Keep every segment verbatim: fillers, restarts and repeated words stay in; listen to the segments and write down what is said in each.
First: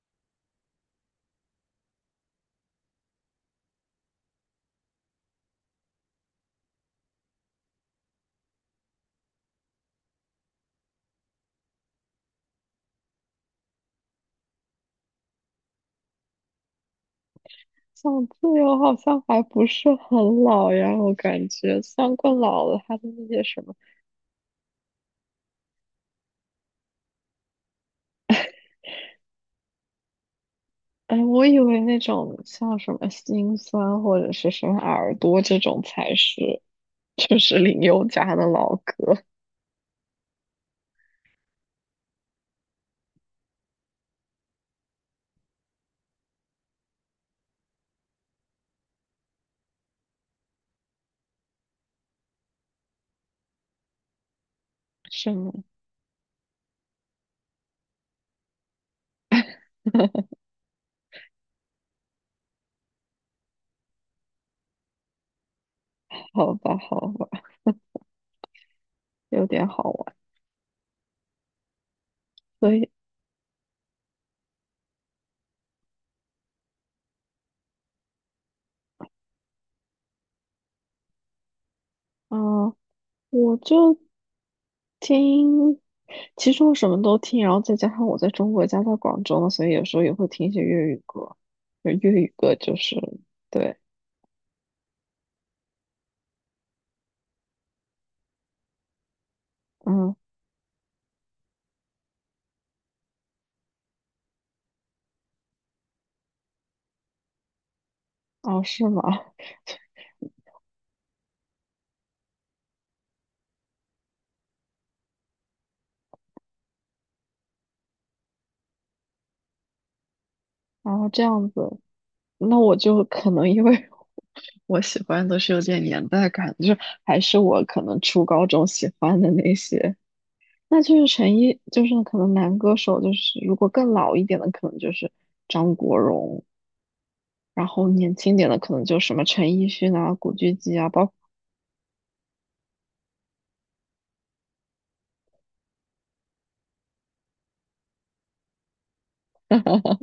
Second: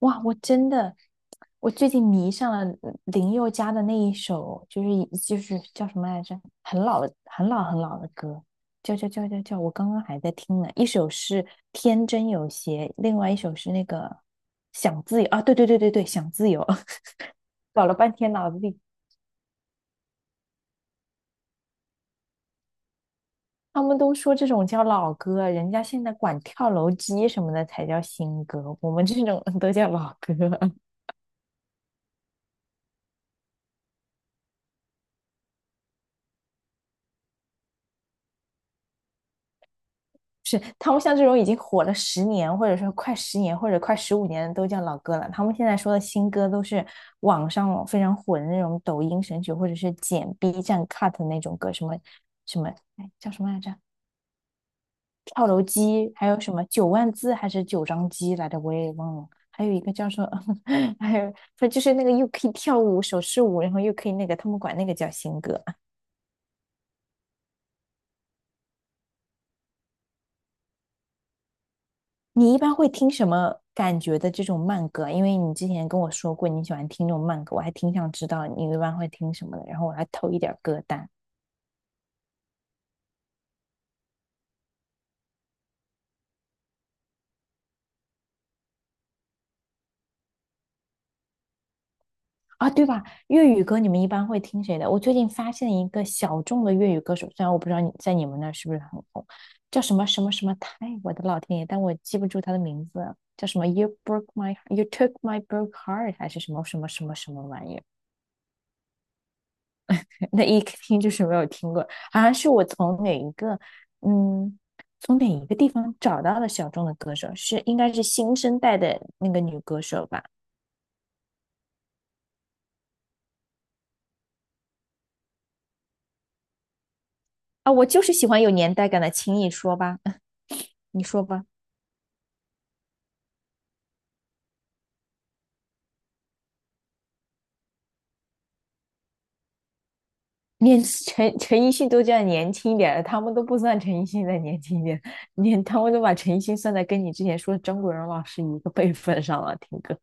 哇，我真的，我最近迷上了嗯林宥嘉的那一首，就是一就是叫什么来着？很老的很老很老的歌，叫叫叫叫叫，我刚刚还在听呢。一首是《天真有邪》，另外一首是那个《想自由》啊，对对对对对，《想自由》搞了半想天脑自子由里，好像还不是很老呀，我感觉像然老了，他的那些什么。他们都说这种叫老歌，人家现在管跳楼机什么的才叫新歌，我们这种 都叫老歌。哎，我以为那种像什么心酸或者是什么耳朵这种才是，就是林宥嘉的老歌，是他们像这种已经火了十年，或者说快十年，或者快十五年都叫老歌了。他们现在说的新歌都是网上非常火的那种抖音神曲，或者是剪 B 站 cut 的那种歌，什么什么，哎，叫什么来着？是跳吗？楼机，还有什么九万字还是九张机来着？我也忘了。还有一个叫做，还有，就是那个又可以跳舞手势舞，然后又可以那个，他们管那个叫新歌。好吧，好吧，有点好玩。你一所般会以，听什么感觉的这种慢歌啊？因为你之前跟我说过你喜欢听这种慢歌，我还挺想知道你一般会听什么的，然后我来偷一点歌单啊，我就听，其实我什么都听，然后再加上我在中国家在广州嘛，所以有时候也会听一些粤语歌，就粤语歌啊，就对是吧？粤语对。歌你们一般会听谁的？我最近发现一个小众的粤语歌手，虽然我不知道你在你们那儿是不是很红，叫什么嗯，什么什么泰，我的老天爷，但我记不住他的名字，叫什么 You broke my you took my broke heart 还是什么什么什么什么玩意儿？哦，是吗？那一听就是没有听过，好像是我从哪一个，嗯，从哪一个地方找到了小众的歌手，是应该是新生代的那个女歌手吧？然后这样子，那我就可能因为 我喜欢都是有点年代感，就是还是我啊，可我能就是初喜欢高有中年代喜感的，欢的轻易那说些，吧，那就你是说陈吧。奕，就是可能男歌手，就是如果更老一点的，可能就是张国荣，然后年轻点的可能就什么陈奕迅啊、古巨基连啊，包括陈陈奕迅都这样年轻一点了，他们都不算陈奕迅再年轻一点，连他们都把陈奕迅算在跟你之前说的张国荣老师一个辈分上了，听歌。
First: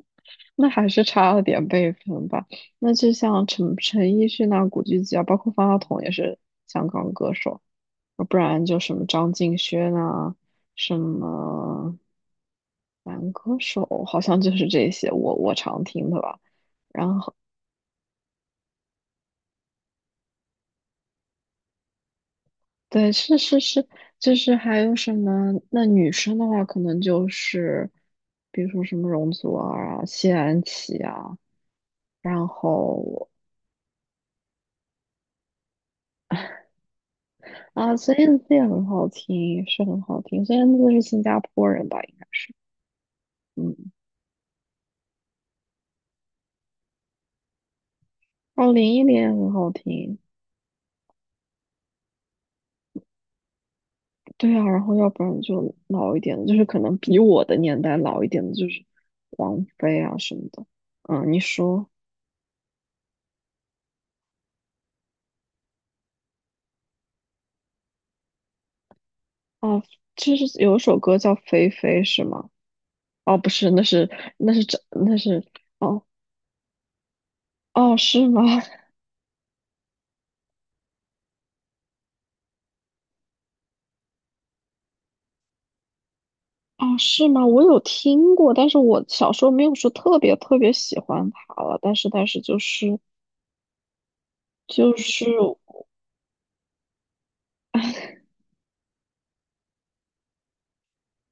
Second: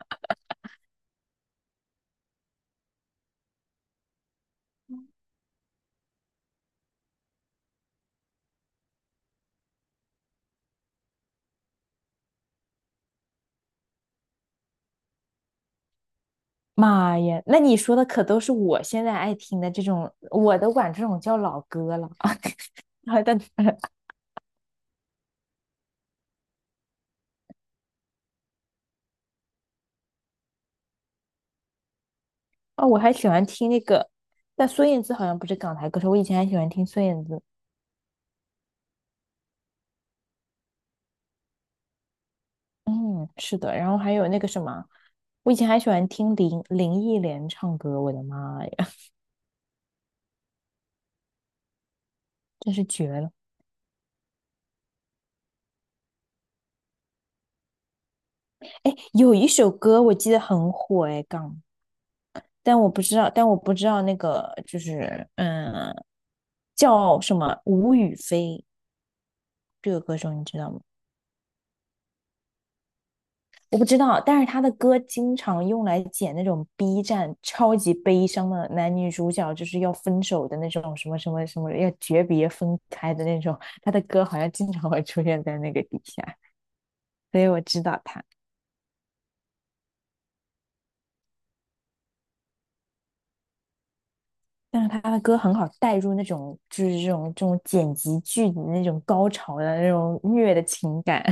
那还是差了点辈分吧。那就像陈陈奕迅啊、古巨基啊，包括方大同也是香港歌手。不然就什么张敬轩啊，什么男歌手，好像就是这些我我常听的吧。妈然后呀，那你说的可都是我现在爱听的这种，我都管这种叫老歌了啊。对，然后是但是是，就是还有什么？那女生的话，可能就是比如说什么容祖儿啊、谢安琪啊，然哦，我还喜后欢听那个，但孙燕姿好像不是港台歌手，我以前还喜欢听孙燕姿。啊孙燕姿也很好听，是很好听。孙燕姿是新加坡人吧？嗯，是嗯，的，然后还有那个什么，我以前还喜欢听林林忆莲唱歌，我的妈哦，呀，林忆莲也很好听。真是绝了！对啊，然后要不然就老一点的就是可能比我的年代老一点的，就是哎，有一王首菲歌我啊记什得么的。很火哎，嗯，你港，说但我不知道，但我不知道那个就是嗯，叫什么吴雨霏哦，这个歌手，就你知是道有一吗？首歌叫《菲菲》是吗？哦，不是，我那不知是道，但是那他是的这歌那经是常用来哦，剪那种 B 站超级哦悲是吗？伤的 男女主角就是要分手的那种什么什么什么要诀别分开的那种，他的歌好像经常会出现在那个底下，哦是所吗？以我我有知道他。听过，但是我小时候没有说特别特别喜欢她了，但是但是就是但是就他的是。歌很好带入那种就是这种这种剪辑剧的那种高潮的那种虐的情感。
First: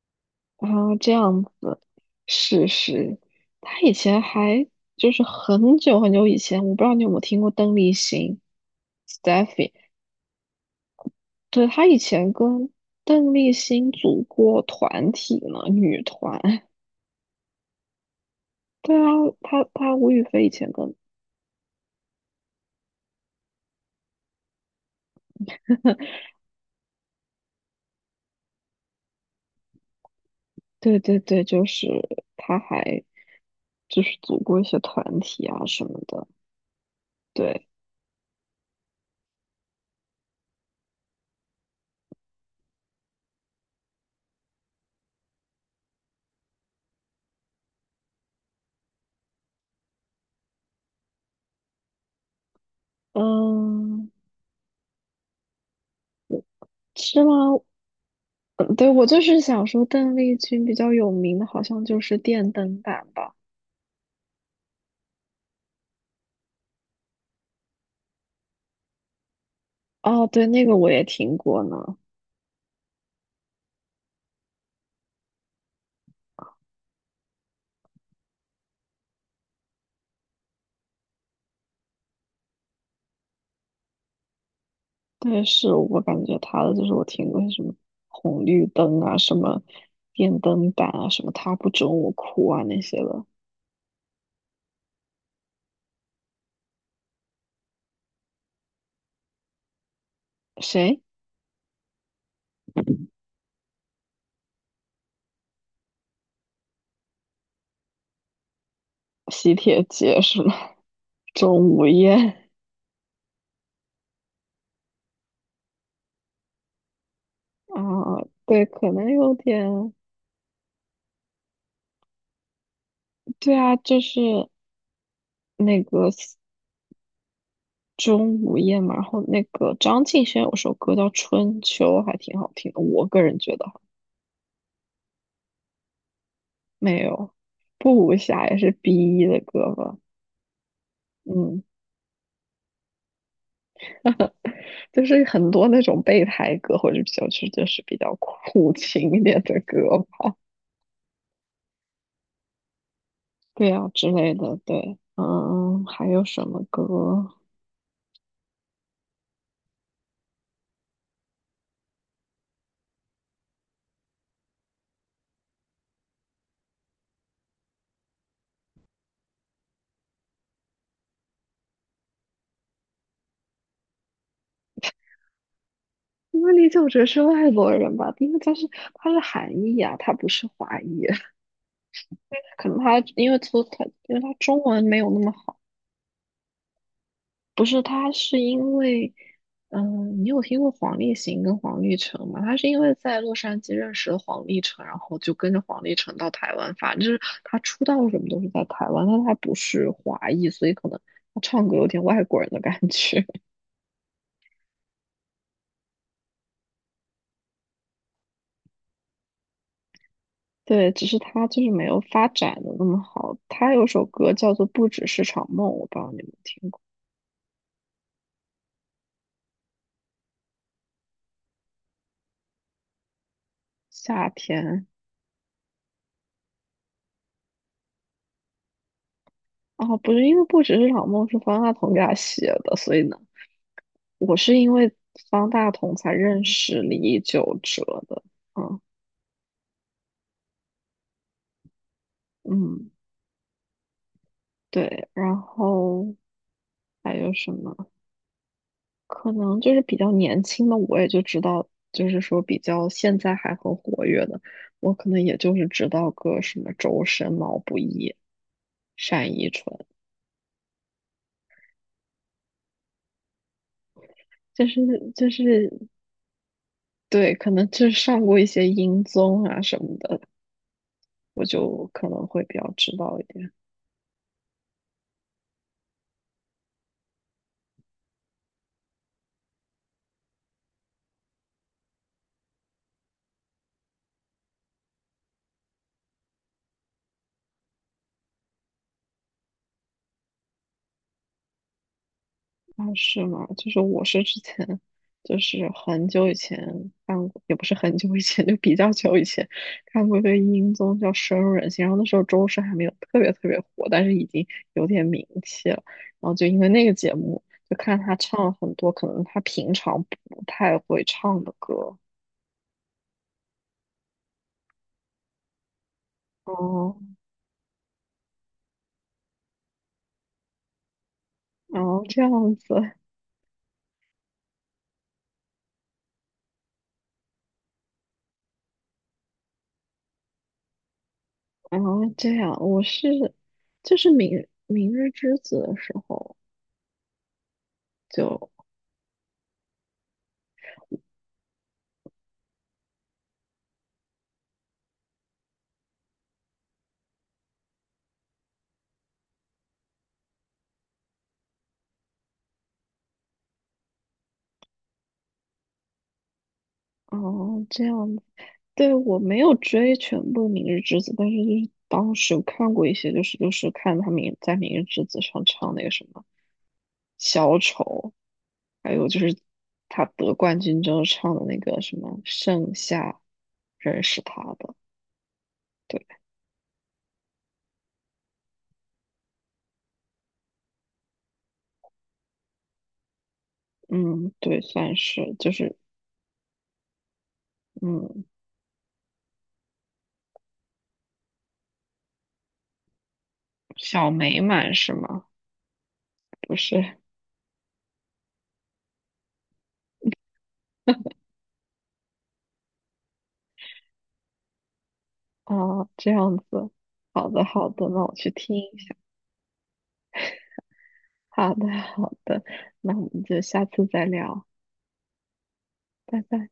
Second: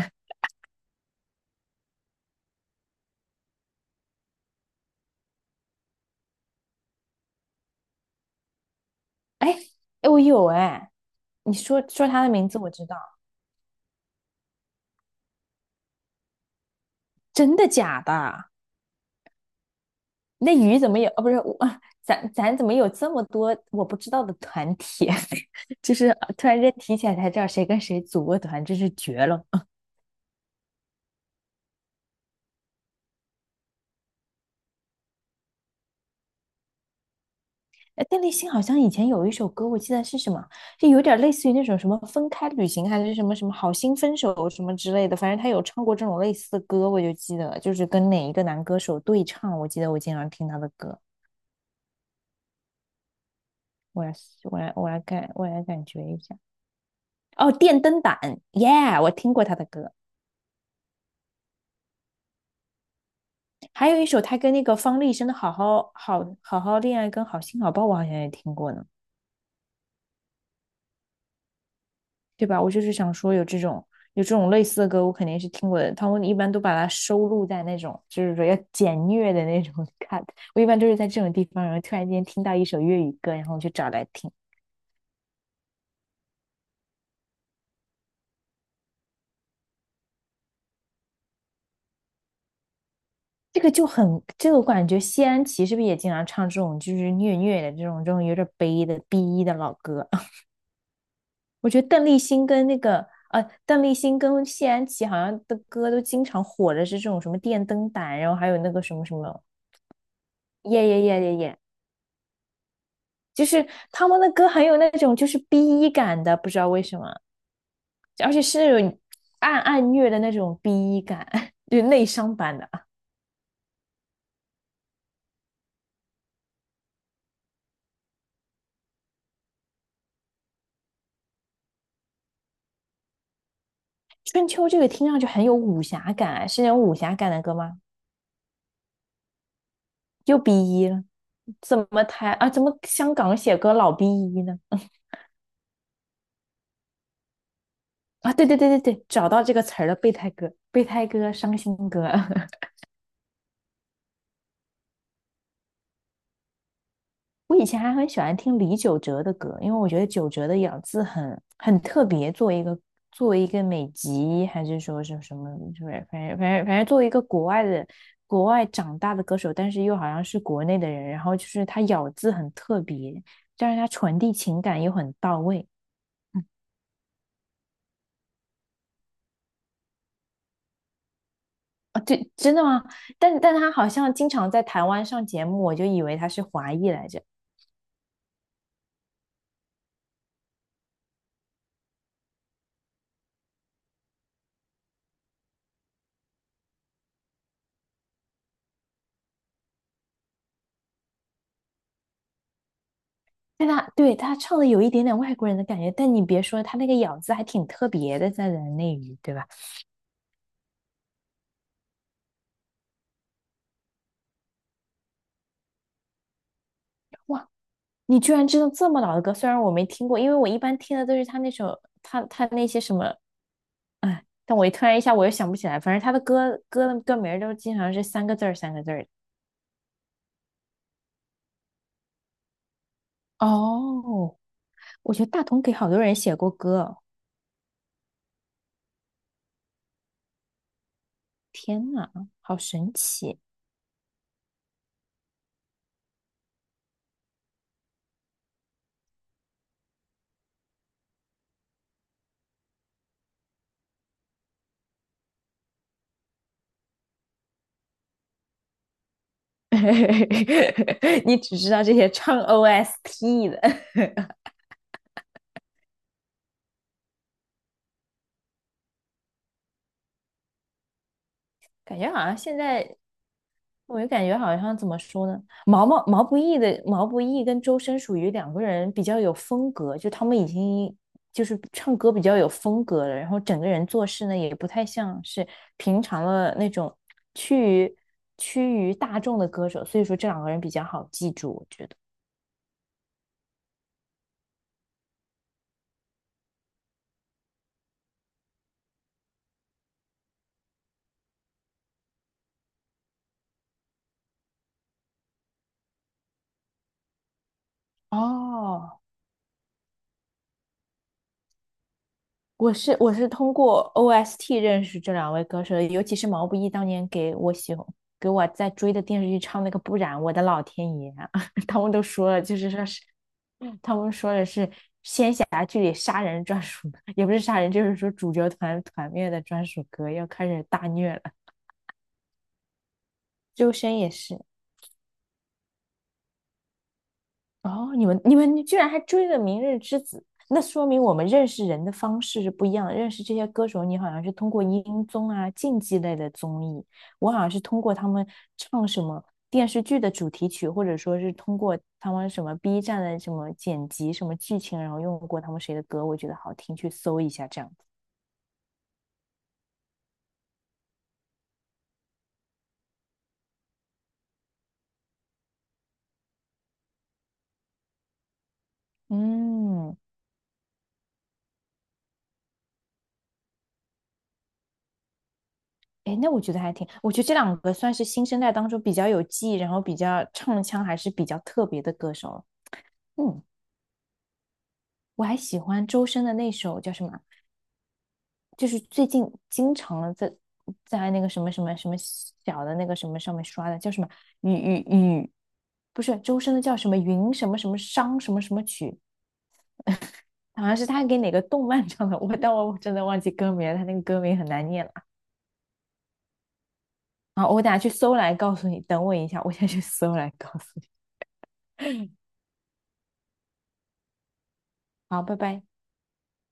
啊，这样子，是是，他以前还就是很久很久以前，我不知道你有没有听过邓丽欣哎，Steffi，哎，我有哎，你对，说他以说他的前名字跟我知道，邓丽欣组过团体呢，女团。真的假的？对啊，他他吴雨霏以那前鱼怎跟，么有？哦，不是，我啊咱咱怎么有这么多我不知道的团体？就是呃突然间提起来才知道谁跟谁组过团，真是绝了。对对对，就是他还就是组过一些团体啊什么的。对，哎，邓丽欣好像以前有一首歌，我记得是什么，就有点类似于那种什么分开旅行，还是什么什么好心分手什么之类的。反正她有唱过这种类似的歌，我就记得，就是跟哪一个男歌手对唱，我记得我经常听她的歌。我嗯，来，我来，我来感，我来感觉一下。是吗？哦，电灯胆，耶，嗯，对，yeah, 我我就听是过她的想说，歌。邓丽君比较有名的，好像就是《电灯胆》吧。还有一首他跟那个方力申的《好好好好好恋爱》跟《好心好报》，我好像也听过呢，哦，对，那个我也听过呢。对吧？我就是想说有这种有这种类似的歌，我肯定是听过的。他们一般都把它收录在那种就是说要简虐的那种 cut，我一般都是在这种地方，然后突然间听到一首粤语歌，然后我就找来听。但是我感觉她的，就是我听过什么红绿灯啊，什么电灯胆啊，什么他不准我哭啊那些的。这个就很，这个我感觉谢安琪是不是也经常唱这种就是虐虐的这种这种有点悲的 B 一的老歌？谁？我觉得邓丽欣跟那个呃，邓丽欣跟谢安琪好像的歌都经常火的是这种什么电灯胆，然后还有那个什么什么喜帖街是吗？耶耶耶 耶耶，钟无艳就是他们的歌很有那种就是 B 一感的，不知道为什么，啊，而且是对，那可种能有暗暗点，虐的那种 B 一感，就是内伤版的。对啊，就是那个钟无艳嘛，然后那个张敬轩有首歌叫《春秋》，还挺好听的，我个人觉得哈春秋这个听上去很有武侠感啊，是那种武没侠感有，的歌吗？不无暇也是 B.E 的歌吧，又 B 一了，嗯，怎么台啊？怎么香港写歌老逼一呢？就是很多那种备胎歌，或者比较是就是比较啊，对对对苦对对，情一找点到这的个词儿了，歌备胎吧，哥，备胎哥伤心哥。对啊之类的，对，嗯，还有什么歌？我以前还很喜欢听李玖哲的歌，因为我觉得玖哲的咬字很很特别，作为一个作为一个美籍，还是说是什么，就是反正反正反正作为一个国外的国外长大的歌手，但是又好像是国内的人，然后就是他咬字很特别，但是他传递情感又很到位。因嗯，为李玖哲是外国人吧，因为他是他是韩裔啊，他不是华裔，啊，对，真的可能吗？他因为但他但他他好像因为经他常中在文台没湾有那上么节好。目，我就以为他是华裔来着。不是，他是因为，嗯，你有听过黄立行跟黄立成吗？他是因为在洛杉矶认识了黄立成，然后就跟着黄立成到台湾发展，就是他出道什么都是在台湾，但他不是华裔，所以可能他唱歌有点外国人的感觉。但他对他唱的有一点点外国人的感觉，但你别说，他那个咬字还挺特别的，在人内娱，对吧？对，只是他就是没有发展的那么好。他有首歌叫做《不只是场梦》，我不知道你们听过，哇，你居然知道这么老的歌，虽然我没听过，因为我一般听的都是他那首他他那些什么，哎，夏但我一天。突然一下我又想不起来，反正他的歌歌的歌名儿都经常是三个字儿三个字儿的。哦，不是，因为《不只是场梦》是方大同给他写的，所以呢。我哦，是因为我觉得大方同大给好同多才人写认过歌识哦，李玖哲的，嗯，天呐，好嗯，神奇！对，然后还有什么？可能就是比较年轻的，我也就知道，就是说比较现在还很活跃的，我可能也就是知道个什么周深、毛不易、单依纯，你只知道这些唱 O S T 的，就是就是对，可能就是上过一些音综啊什么的，我就感可觉好能像会比现较知在道一点。我就感觉好像怎么说呢，毛毛毛不易的毛不易跟周深属于两个人比较有风格，就他们已经就是唱歌比较有风格了，然后整个人做事呢也不太像是平常的那种趋于趋于大众的歌手，所以说这两个人比较好记住，我觉得。啊，是吗？就是我是之前，就是很久以前看过，也不是很久以前，就比较久以前看过一个音综叫《深入人心》，然后那时候周深还没有特别特别火，但是已经有点名气了。然后就因为那个节目，就看他唱了很多哦，可能他平常不太会唱的歌。我是我是通过 O S T 认识这两位歌手，尤其是毛不易当哦，年给我喜欢给我在追的电视剧唱那个《不染，我的老天爷啊，他然们都后这样说了，就是子，说是他们说的是仙侠剧里杀人专属，也不是杀人，就是说主角团团灭的专属歌，要开始大虐了。然后这样，我是周就深也是明是，《明日之子》的时候哦，你们你就，们居然还追了《明日之子》，那说明我们认识人的方式是不一样的。认识这些歌手，你好像是通过音综啊、竞技类的综艺，我好像是通过他们唱什么电视剧的主题曲，或者说是通过他们什么 B 站的什么剪辑、什么剧情，然后用过他们谁的歌，我觉得好听，去搜一下这哦，样这子。样对，我没有追全部《明日之子》，但是就是当时有看过一些，就是就是看他明在《明日之子》上唱那个什么小丑，还有就是嗯，他得冠军之后唱的那个什么盛夏，认识他的。对，哎，那我觉得还挺，我觉得这两个算是新生代当中比较有记忆，然后比较唱腔还是比较特别的歌手了。嗯。嗯，对，算我是还就喜是欢周深的那首叫什么？嗯就是最近经常在在那个什么什么什么小的那个什么上面刷的，叫什么小美雨满雨是吗？雨，不是周深不的叫什么是云什么什么商什么什么曲，好像是他给哪个动漫唱的，我但我真的忘记歌名了，他那个歌名很难念了啊，这样子。好的，啊！我好等下的，去那我搜去来告听诉一你，下。等我一下，我先去搜来告诉你。好的，好的，那我们就下次再聊，好，拜拜。拜拜。